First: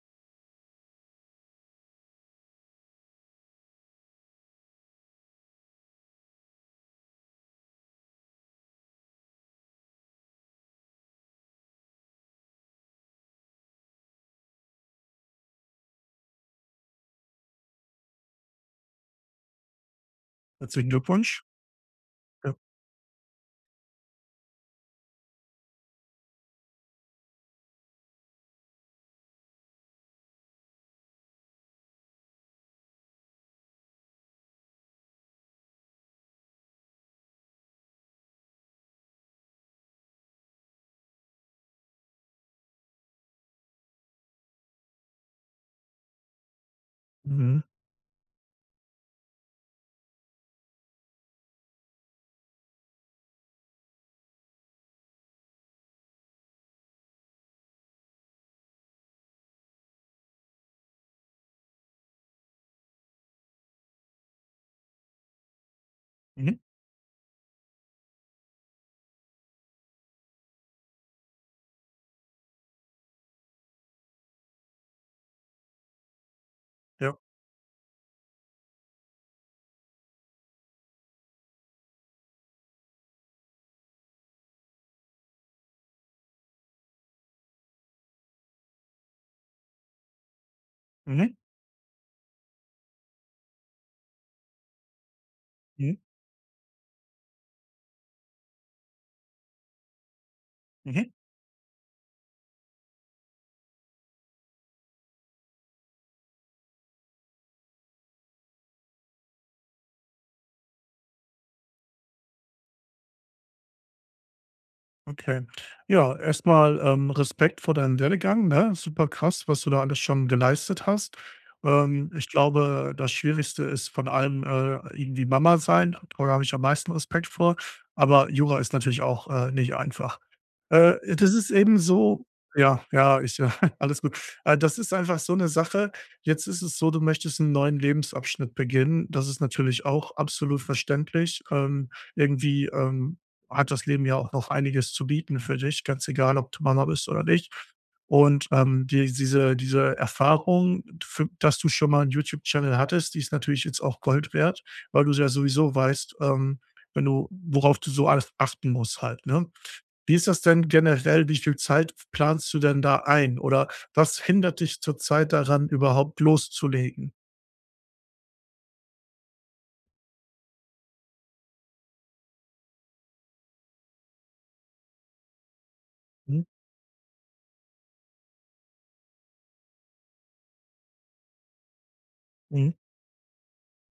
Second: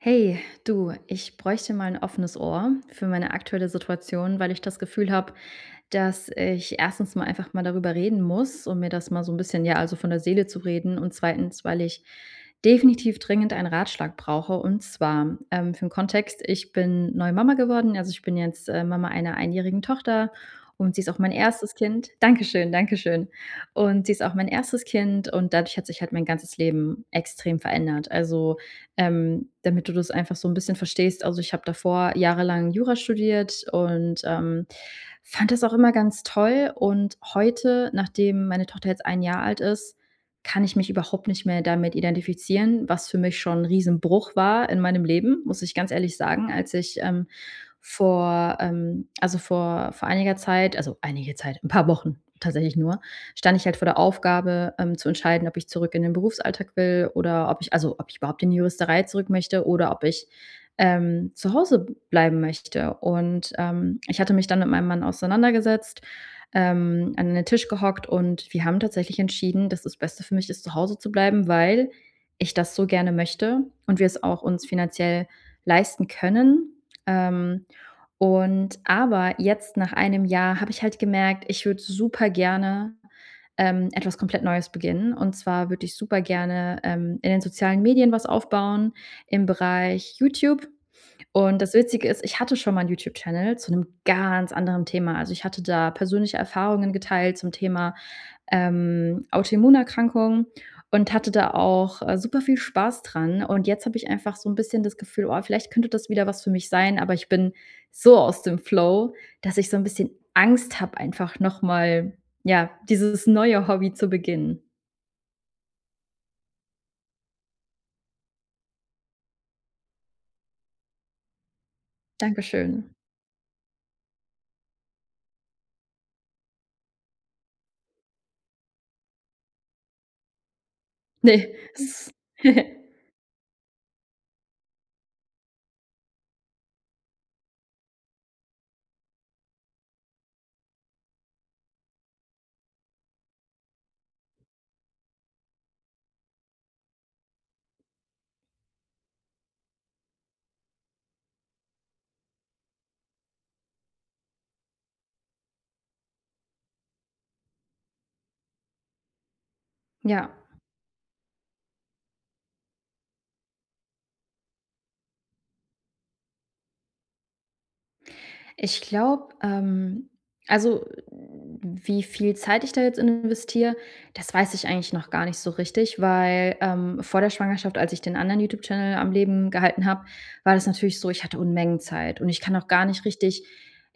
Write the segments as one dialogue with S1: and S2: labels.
S1: Hey, du, ich bräuchte mal ein offenes Ohr für meine aktuelle Situation, weil ich das Gefühl habe, dass ich erstens mal einfach mal darüber reden muss, um mir das mal so ein bisschen ja, also von der Seele zu reden, und zweitens, weil ich definitiv dringend einen Ratschlag brauche. Und zwar, für den Kontext, ich bin neu Mama geworden. Also, ich bin jetzt, Mama einer einjährigen Tochter
S2: Herzlichen
S1: und sie ist auch mein
S2: Glückwunsch.
S1: erstes Kind.
S2: Ja.
S1: Dankeschön, dankeschön. Und sie ist auch mein erstes Kind und dadurch hat sich halt mein ganzes Leben extrem verändert. Also, damit du das einfach so ein bisschen verstehst. Also, ich habe davor jahrelang Jura studiert und, fand das auch immer ganz toll. Und heute, nachdem meine Tochter jetzt ein Jahr alt ist, kann ich mich überhaupt nicht mehr damit identifizieren, was für mich schon ein Riesenbruch war in meinem Leben, muss ich ganz ehrlich sagen, als ich, ähm,
S2: Mhm.
S1: vor ähm, also, vor vor einiger Zeit, also, einige Zeit, ein paar Wochen tatsächlich nur, stand ich halt vor der Aufgabe, zu entscheiden, ob ich zurück in den Berufsalltag will, oder ob ich, also ob ich überhaupt in die Juristerei zurück möchte, oder ob ich zu Hause bleiben möchte. Und ich hatte mich dann mit meinem Mann auseinandergesetzt,
S2: Mhm.
S1: an den Tisch gehockt, und wir haben tatsächlich entschieden, dass das Beste für mich ist, zu Hause zu bleiben, weil ich das so gerne möchte und wir es auch uns finanziell leisten können.
S2: Ja.
S1: Ähm, aber jetzt nach einem Jahr habe ich halt gemerkt, ich würde super gerne etwas komplett Neues beginnen. Und zwar würde ich super gerne in den sozialen Medien was aufbauen im Bereich YouTube.
S2: Mhm.
S1: Und das Witzige ist, ich hatte schon mal einen YouTube-Channel zu einem ganz anderen Thema. Also, ich hatte da
S2: Mhm.
S1: persönliche Erfahrungen geteilt zum Thema Autoimmunerkrankung
S2: Mhm.
S1: und hatte da auch, super viel Spaß dran. Und jetzt habe ich einfach so ein bisschen das Gefühl: „Oh, vielleicht könnte das wieder was für mich sein“, aber ich bin so aus dem Flow, dass ich so ein bisschen Angst habe, einfach noch mal, ja, dieses neue Hobby zu beginnen.
S2: Okay. Ja, erstmal Respekt vor deinem Werdegang, ne? Super krass, was du da alles schon geleistet hast. Ich glaube,
S1: Dankeschön.
S2: das Schwierigste ist von allem, irgendwie Mama sein. Da habe ich am meisten Respekt vor. Aber Jura ist natürlich auch, nicht einfach. Das ist
S1: Ne,
S2: eben
S1: es
S2: so. Ja, ja, ich, ja, alles gut. Das ist einfach so 'ne Sache. Jetzt ist es so, du möchtest 'n neuen Lebensabschnitt beginnen. Das ist natürlich auch absolut verständlich. Irgendwie, hat das Leben ja auch noch einiges zu bieten für dich, ganz egal, ob du Mama bist oder nicht. Und, die diese Erfahrung, für dass du schon mal 'n YouTube-Channel hattest, die ist natürlich jetzt auch Gold wert, weil du ja sowieso weißt, wenn du worauf du so alles achten musst halt, ne? Wie ist
S1: ja.
S2: das denn generell? Wie viel Zeit planst du denn da ein? Oder was hindert dich zurzeit daran, überhaupt loszulegen?
S1: Ich glaube, also wie viel Zeit ich da jetzt investiere, das weiß ich eigentlich noch gar nicht so richtig,
S2: Mhm,
S1: weil vor der Schwangerschaft, als ich den anderen YouTube-Channel am Leben gehalten habe, war das natürlich so, ich hatte Unmengen Zeit. Und ich kann auch
S2: mhm,
S1: gar nicht richtig,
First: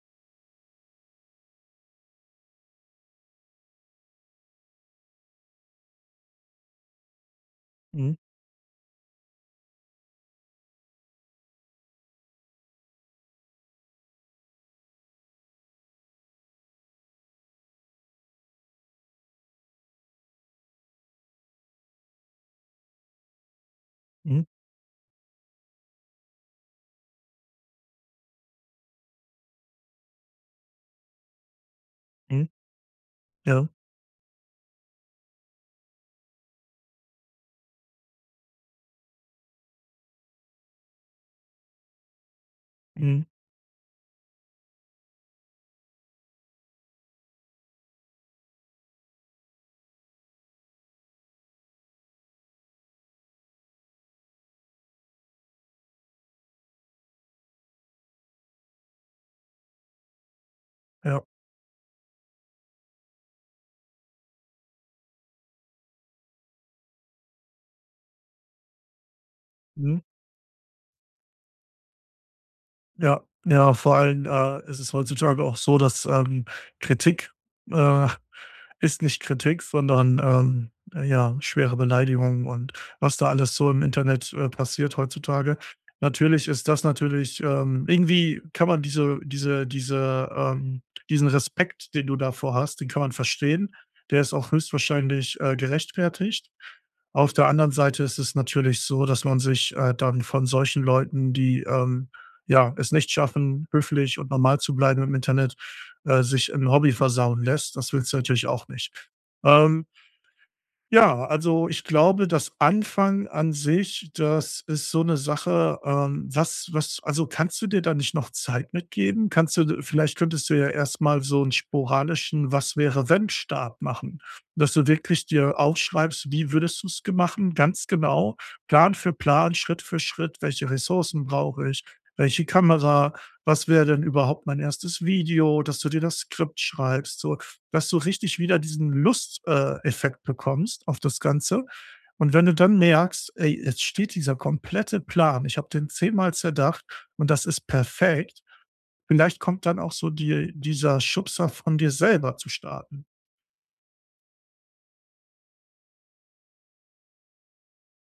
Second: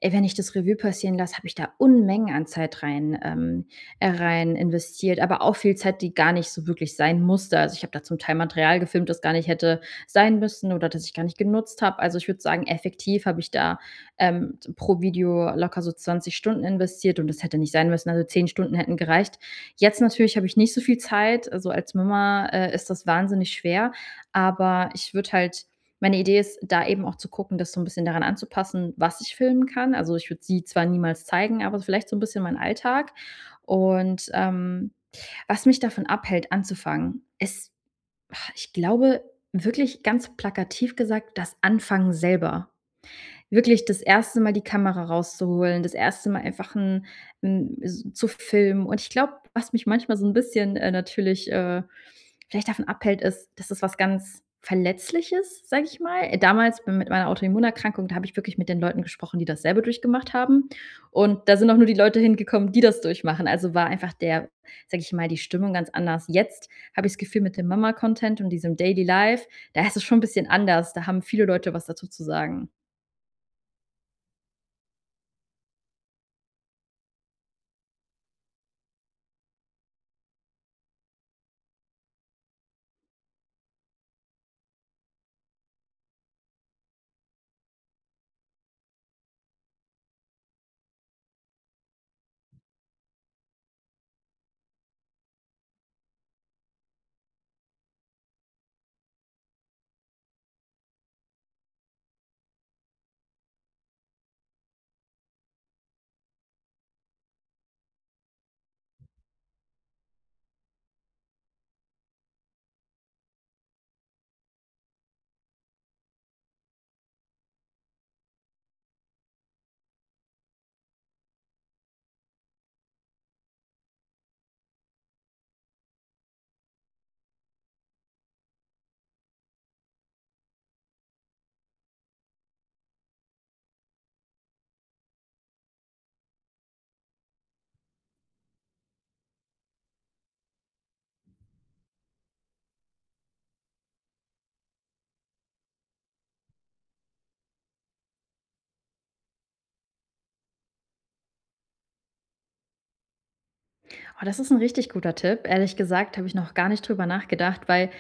S1: ey, wenn ich das Revue passieren lasse, habe ich da Unmengen an Zeit rein, rein investiert, aber auch viel Zeit, die gar nicht so wirklich sein musste. Also ich habe da
S2: mhm,
S1: zum Teil Material gefilmt, das gar nicht hätte sein müssen oder das ich gar nicht genutzt habe. Also ich würde sagen, effektiv habe ich da pro Video locker so 20 Stunden investiert, und das hätte nicht sein müssen. Also 10 Stunden hätten gereicht. Jetzt natürlich habe ich nicht so viel Zeit. Also als Mama ist das wahnsinnig schwer.
S2: mhm,
S1: Aber ich würde halt, meine Idee ist, da eben auch zu gucken, das so ein bisschen daran anzupassen, was ich filmen kann. Also ich würde sie zwar niemals zeigen, aber vielleicht so ein bisschen
S2: mhm,
S1: meinen Alltag.
S2: ja,
S1: Und was mich davon abhält, anzufangen, ist, ich glaube, wirklich ganz plakativ gesagt, das Anfangen selber,
S2: mhm,
S1: wirklich das erste Mal die Kamera rauszuholen, das erste Mal einfach 'n s zu filmen. Und ich glaube, was mich manchmal so ein bisschen, natürlich, vielleicht davon abhält, ist, dass es was ganz Verletzliches, sage ich mal. Damals mit meiner Autoimmunerkrankung, da habe ich wirklich mit den Leuten gesprochen, die das selber durchgemacht haben.
S2: ja,
S1: Und da sind auch nur die Leute hingekommen, die das durchmachen. Also, war einfach der, sage ich mal, die Stimmung ganz anders. Jetzt habe ich das Gefühl, mit dem Mama-Content und diesem Daily Life, da ist es
S2: mhm.
S1: schon ein bisschen anders. Da haben viele Leute was dazu zu sagen.
S2: Ja, ja, vor allem, ist es heutzutage auch so, dass, Kritik, äh, ist nicht Kritik, sondern, ja, schwere Beleidigungen und was da alles so im Internet, passiert heutzutage. Natürlich ist das natürlich, irgendwie kann man diese diesen Respekt, den du davor hast, den kann man verstehen. Der ist auch höchstwahrscheinlich, gerechtfertigt. Auf der anderen Seite ist es natürlich so, dass man sich, dann von solchen Leuten, die, ja, es nicht schaffen, höflich und normal zu bleiben im Internet, sich ein Hobby versauen lässt. Das willst du natürlich auch nicht. Ähm ja, also ich glaube, das Anfang an sich, das ist so eine Sache, was also kannst du dir da nicht noch Zeit mitgeben? Kannst du vielleicht könntest du ja erst mal so einen sporadischen Was-wäre-wenn-Start machen, dass du wirklich dir aufschreibst, wie würdest du es machen, ganz genau, Plan für Plan, Schritt für Schritt, welche Ressourcen brauche ich, welche Kamera, was wäre denn überhaupt mein erstes Video, dass du dir das Skript schreibst, so dass du richtig wieder diesen Lusteffekt Effekt bekommst auf das Ganze. Und wenn du dann merkst, ey, jetzt steht dieser komplette Plan, ich habe den zehnmal zerdacht und das ist perfekt, vielleicht kommt dann auch so dieser Schubser von dir selber zu starten.
S1: Oh, das ist ein richtig guter Tipp. Ehrlich gesagt habe ich noch gar nicht drüber nachgedacht, weil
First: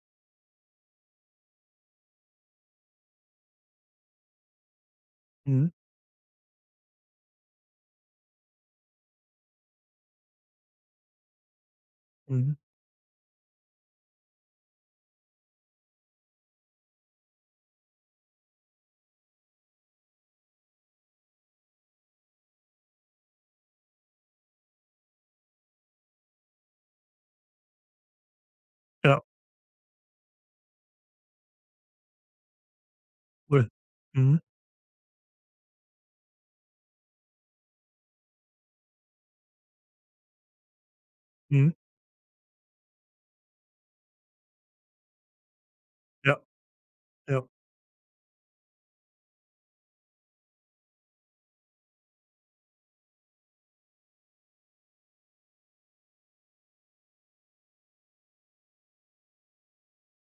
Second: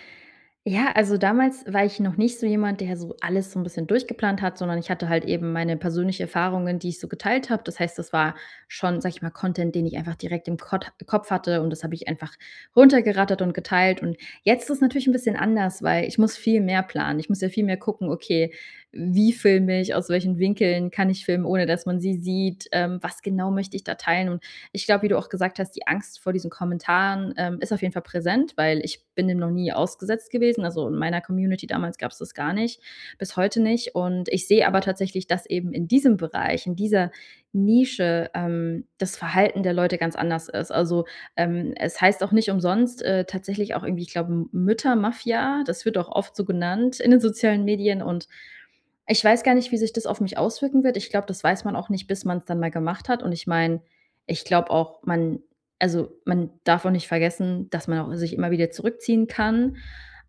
S1: ja, also damals war ich noch nicht so jemand, der so alles so ein bisschen durchgeplant hat, sondern ich hatte halt eben
S2: Mhm.
S1: meine persönlichen Erfahrungen, die ich so geteilt habe. Das heißt, das war schon, sage ich mal, Content, den ich einfach direkt im Kot Kopf hatte, und das habe ich einfach
S2: Mhm.
S1: runtergerattert und geteilt. Und jetzt ist es natürlich ein bisschen anders, weil ich muss viel mehr planen. Ich muss ja viel mehr gucken: „Okay, wie filme ich? Aus welchen Winkeln kann ich filmen, ohne dass man sie sieht? Was genau möchte ich da teilen?“ Und ich glaube, wie du auch gesagt hast, die Angst vor diesen Kommentaren, ist auf jeden Fall präsent, weil ich
S2: Ja,
S1: bin dem noch nie ausgesetzt gewesen. Also, in meiner Community damals gab es das gar nicht, bis heute
S2: cool.
S1: nicht. Und
S2: Mhm.
S1: ich sehe aber tatsächlich, dass eben in diesem Bereich, in dieser Nische, das Verhalten der Leute ganz anders ist. Also,
S2: Mhm.
S1: es heißt auch nicht umsonst, tatsächlich auch irgendwie, ich glaube, Müttermafia, das wird auch oft
S2: Ja,
S1: so genannt in den
S2: ja.
S1: sozialen Medien. Und ich weiß gar nicht, wie sich das auf mich auswirken wird. Ich glaube, das weiß man auch nicht, bis man es dann mal gemacht hat. Und ich meine, ich glaube auch, man, also, man darf auch nicht vergessen, dass man auch sich immer wieder zurückziehen kann.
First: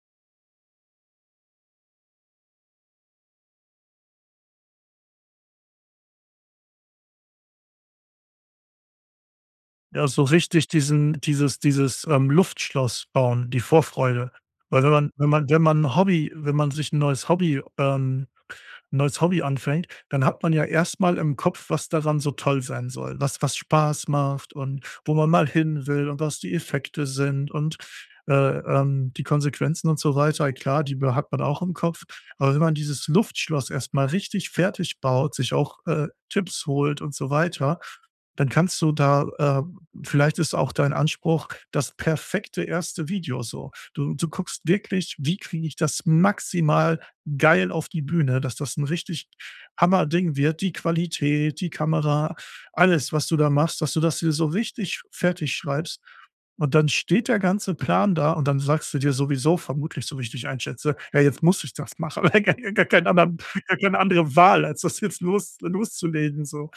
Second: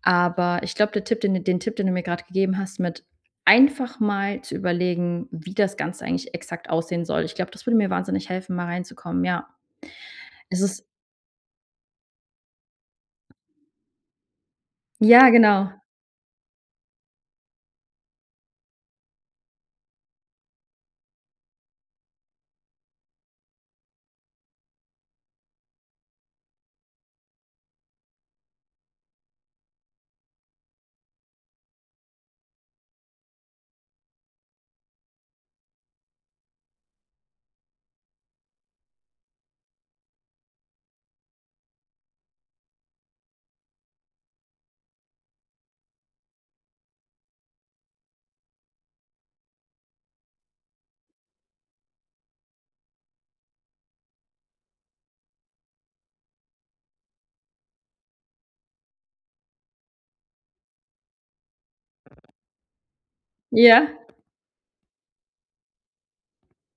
S1: Aber ich glaube, der Tipp, den den du mir gerade gegeben hast, mit einfach mal zu überlegen, wie das Ganze eigentlich exakt aussehen soll. Ich glaube, das würde mir wahnsinnig helfen, mal reinzukommen, ja.
S2: Ja, so
S1: Es
S2: richtig
S1: ist
S2: dieses Luftschloss bauen, die Vorfreude. Weil wenn man, wenn
S1: ja,
S2: man, wenn
S1: genau.
S2: man wenn man sich ein neues Hobby 'n neues Hobby anfängt, dann hat man ja erstmal im Kopf, was daran so toll sein soll, was Spaß macht und wo man mal hin will und was die Effekte sind und, die Konsequenzen und so weiter. Klar, die be hat man auch im Kopf, aber wenn man dieses Luftschloss erstmal richtig fertig baut, sich auch, Tipps holt und so weiter, dann kannst du da, vielleicht ist auch dein Anspruch das perfekte erste Video so. Du guckst wirklich: „Wie kriege ich das maximal geil auf die Bühne, dass das 'n richtig Hammerding wird. Die Qualität, die Kamera, alles, was du da machst, dass du das dir so richtig fertig schreibst. Und dann steht der ganze Plan da und dann sagst du dir sowieso vermutlich, so wie ich dich einschätze: „Ja, jetzt muss ich das machen, weil gar keinen anderen gar
S1: Ja.
S2: keine andere Wahl, als das jetzt loszulegen", so.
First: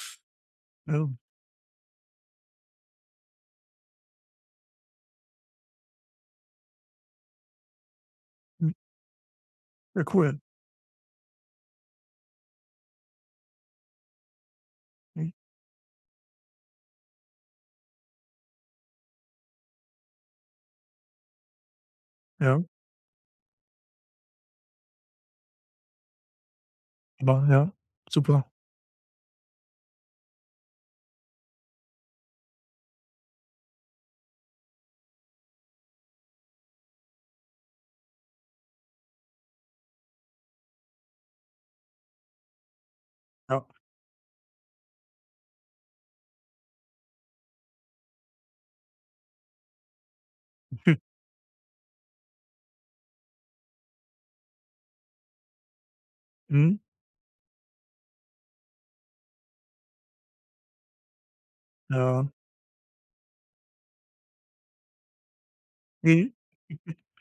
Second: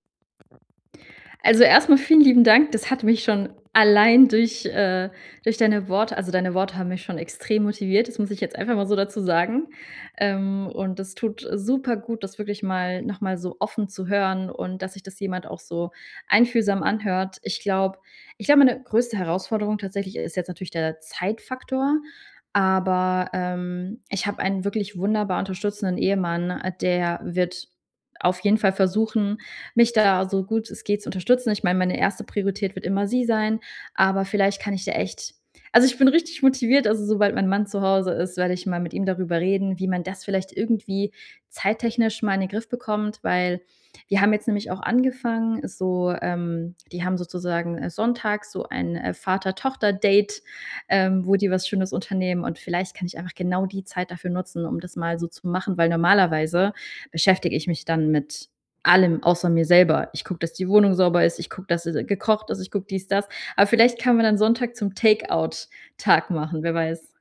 S2: Ja,
S1: Also, erstmal vielen lieben Dank. Das hat mich schon allein durch, durch deine Worte, also, deine Worte haben mich schon extrem motiviert. Das muss ich jetzt
S2: mhm,
S1: einfach mal so dazu sagen.
S2: ja, cool.
S1: Und das tut super gut, das wirklich mal noch mal so offen zu hören und dass sich das
S2: Mhm,
S1: jemand auch so einfühlsam anhört. Ich glaube, meine größte Herausforderung tatsächlich ist jetzt natürlich der Zeitfaktor,
S2: ja,
S1: aber, ich habe einen wirklich wunderbar unterstützenden Ehemann, der
S2: aber
S1: wird
S2: ja,
S1: auf
S2: super.
S1: jeden Fall versuchen, mich da so gut es geht zu unterstützen. Ich meine, meine erste Priorität wird immer sie sein, aber vielleicht kann ich da echt, also, ich bin richtig motiviert. Also, sobald mein Mann zu Hause ist, werde ich mal mit ihm darüber reden, wie man das vielleicht irgendwie zeittechnisch mal in den Griff bekommt, weil
S2: Ja.
S1: wir haben jetzt nämlich auch angefangen, ist so, die haben sozusagen sonntags so ein Vater-Tochter-Date, wo die was Schönes unternehmen, und vielleicht kann ich einfach genau die Zeit dafür nutzen, um das mal so zu machen, weil normalerweise
S2: Mhm,
S1: beschäftige ich mich dann mit allem außer mir selber. Ich gucke, dass die Wohnung sauber ist, ich gucke, dass
S2: ja.
S1: gekocht ist, ich gucke dies, das. Aber vielleicht kann man dann Sonntag zum Takeout-Tag
S2: Mhm.
S1: machen, wer weiß.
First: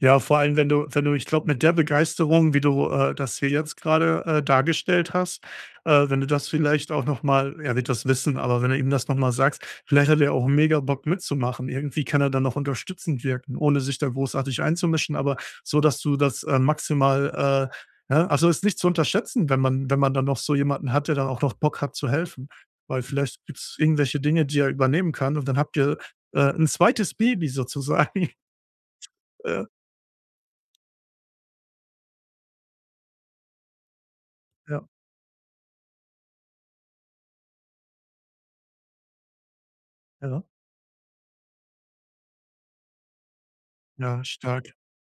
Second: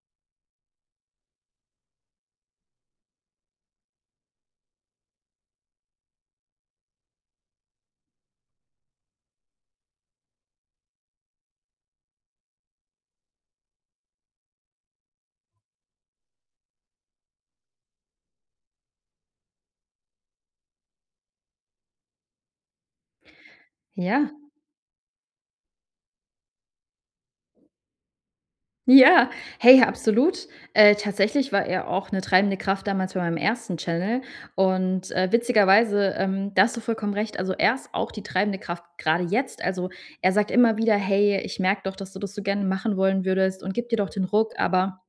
S2: Ja, vor allem, wenn du ich glaube, mit der Begeisterung, wie du, das hier jetzt gerade dargestellt hast, wenn du das vielleicht auch noch mal, er wird das wissen, aber wenn du ihm das noch mal sagst, vielleicht hat er auch mega Bock mitzumachen. Irgendwie kann er dann noch unterstützend wirken, ohne sich da großartig einzumischen, aber so, dass du das, maximal, ne? Also, ist nicht zu unterschätzen, wenn man dann noch so jemanden hat, der dann auch noch Bock hat zu helfen, weil vielleicht gibt es irgendwelche
S1: Ja,
S2: Dinge, die er übernehmen kann und dann habt ihr, 'n zweites Baby sozusagen.
S1: ja.
S2: Äh,
S1: Hey, ja, absolut. Tatsächlich war er auch eine treibende Kraft damals bei meinem ersten Channel,
S2: ja,
S1: und, witzigerweise, da hast du vollkommen recht. Also, er ist auch die treibende Kraft gerade jetzt. Also, er
S2: ja.
S1: sagt immer wieder: „Hey, ich merke doch, dass du das so gerne machen wollen würdest und gib dir doch
S2: Ja,
S1: den Ruck.“
S2: stark.
S1: Aber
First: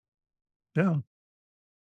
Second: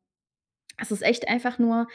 S1: es ist
S2: Ja.
S1: echt einfach nur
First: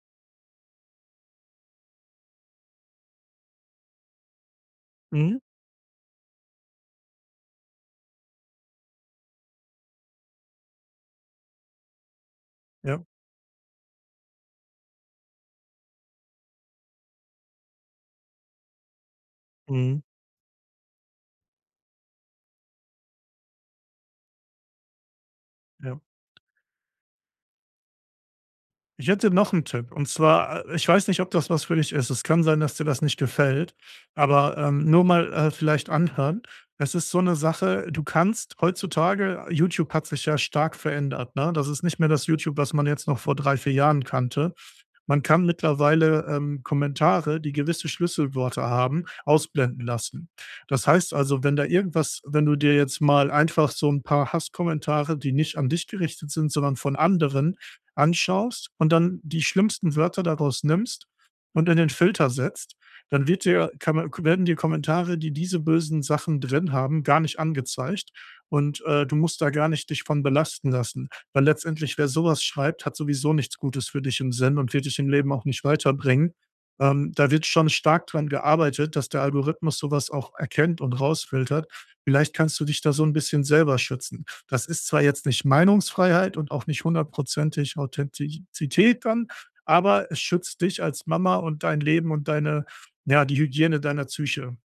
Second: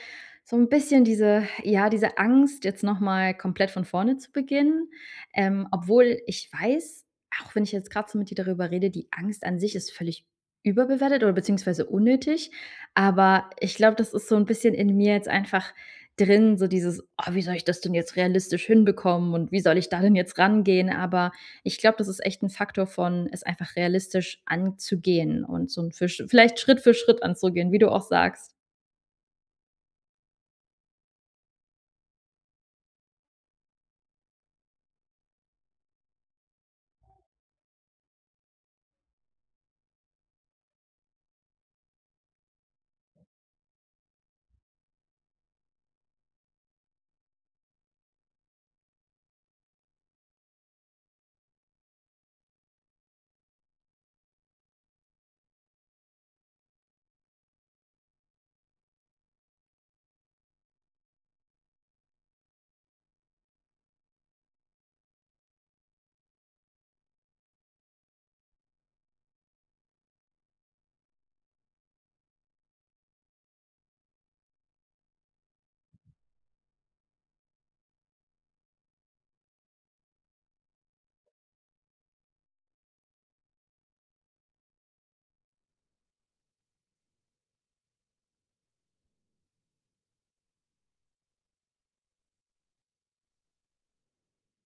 S1: so ein bisschen diese ja, diese Angst, jetzt noch mal komplett von vorne zu beginnen.
S2: Mhm.
S1: Obwohl ich weiß, auch wenn ich jetzt gerade so mit dir darüber rede, die Angst an sich ist völlig überbewertet oder beziehungsweise unnötig.
S2: Ja.
S1: Aber ich glaube, das ist so ein bisschen in mir jetzt einfach drin, so dieses: „Oh, wie soll ich das denn jetzt realistisch hinbekommen und wie soll ich da
S2: Mhm.
S1: denn jetzt rangehen?“ Aber ich glaube, das ist echt ein Faktor von, es einfach realistisch anzugehen und so 'n
S2: Ja.
S1: für Sch vielleicht Schritt für Schritt anzugehen, wie du auch sagst.
S2: Ich hätte noch einen Tipp und zwar, ich weiß nicht, ob das was für dich ist. Es kann sein, dass dir das nicht gefällt, aber, nur mal, vielleicht anhören. Es ist so eine Sache, du kannst heutzutage YouTube hat sich ja stark verändert, ne? Das ist nicht mehr das YouTube, was man jetzt noch vor 3 4 Jahren kannte. Man kann mittlerweile, Kommentare, die gewisse Schlüsselwörter haben, ausblenden lassen. Das heißt also, wenn da irgendwas wenn du dir jetzt mal einfach so ein paar Hasskommentare, die nicht an dich gerichtet sind, sondern von anderen anschaust und dann die schlimmsten Wörter daraus nimmst und in den Filter setzt, dann wird dir, kann man, werden dir Kommentare, die diese bösen Sachen drin haben, gar nicht angezeigt. Und du musst da gar nicht dich von belasten lassen. Weil letztendlich, wer sowas schreibt, hat sowieso nichts Gutes für dich im Sinn und wird dich im Leben auch nicht weiterbringen. Da wird schon stark dran gearbeitet, dass der Algorithmus sowas auch erkennt und rausfiltert. Vielleicht kannst du dich da so ein bisschen selber schützen. Das ist zwar jetzt nicht Meinungsfreiheit und auch nicht hundertprozentig Authentizität dann, aber es schützt dich als Mama und dein Leben und deine ja, die Hygiene deiner Psyche.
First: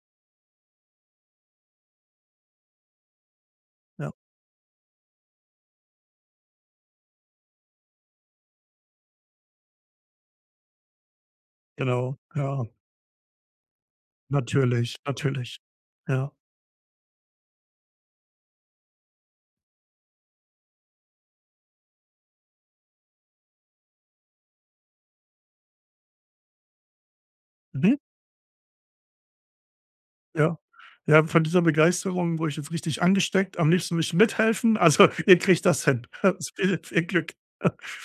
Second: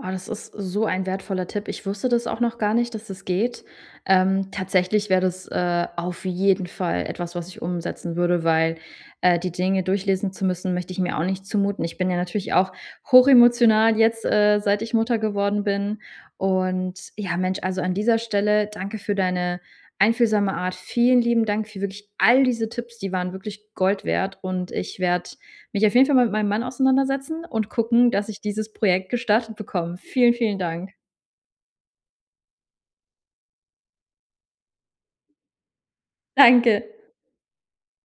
S1: Oh, das ist so ein wertvoller Tipp. Ich wusste das auch noch gar nicht, dass das geht.
S2: Ja,
S1: Tatsächlich wäre das auf jeden Fall etwas, was ich umsetzen würde, weil die Dinge durchlesen zu müssen, möchte ich mir auch nicht zumuten. Ich bin ja
S2: genau.
S1: natürlich
S2: Ja,
S1: auch hochemotional jetzt, seit ich
S2: natürlich,
S1: Mutter
S2: natürlich.
S1: geworden bin.
S2: Ja.
S1: Und ja, Mensch, also an dieser Stelle danke für deine einfühlsame Art. Vielen lieben Dank für wirklich all diese Tipps. Die waren wirklich Gold wert. Und ich werde mich auf jeden Fall mal mit meinem Mann auseinandersetzen und
S2: Mhm.
S1: gucken, dass ich dieses Projekt gestartet bekomme. Vielen, vielen
S2: Ja.
S1: Dank.
S2: Ja, von dieser Begeisterung wurde ich jetzt richtig angesteckt. Am liebsten würde ich mithelfen. Also, ihr kriegt das hin.
S1: Danke.
S2: Viel, viel Glück.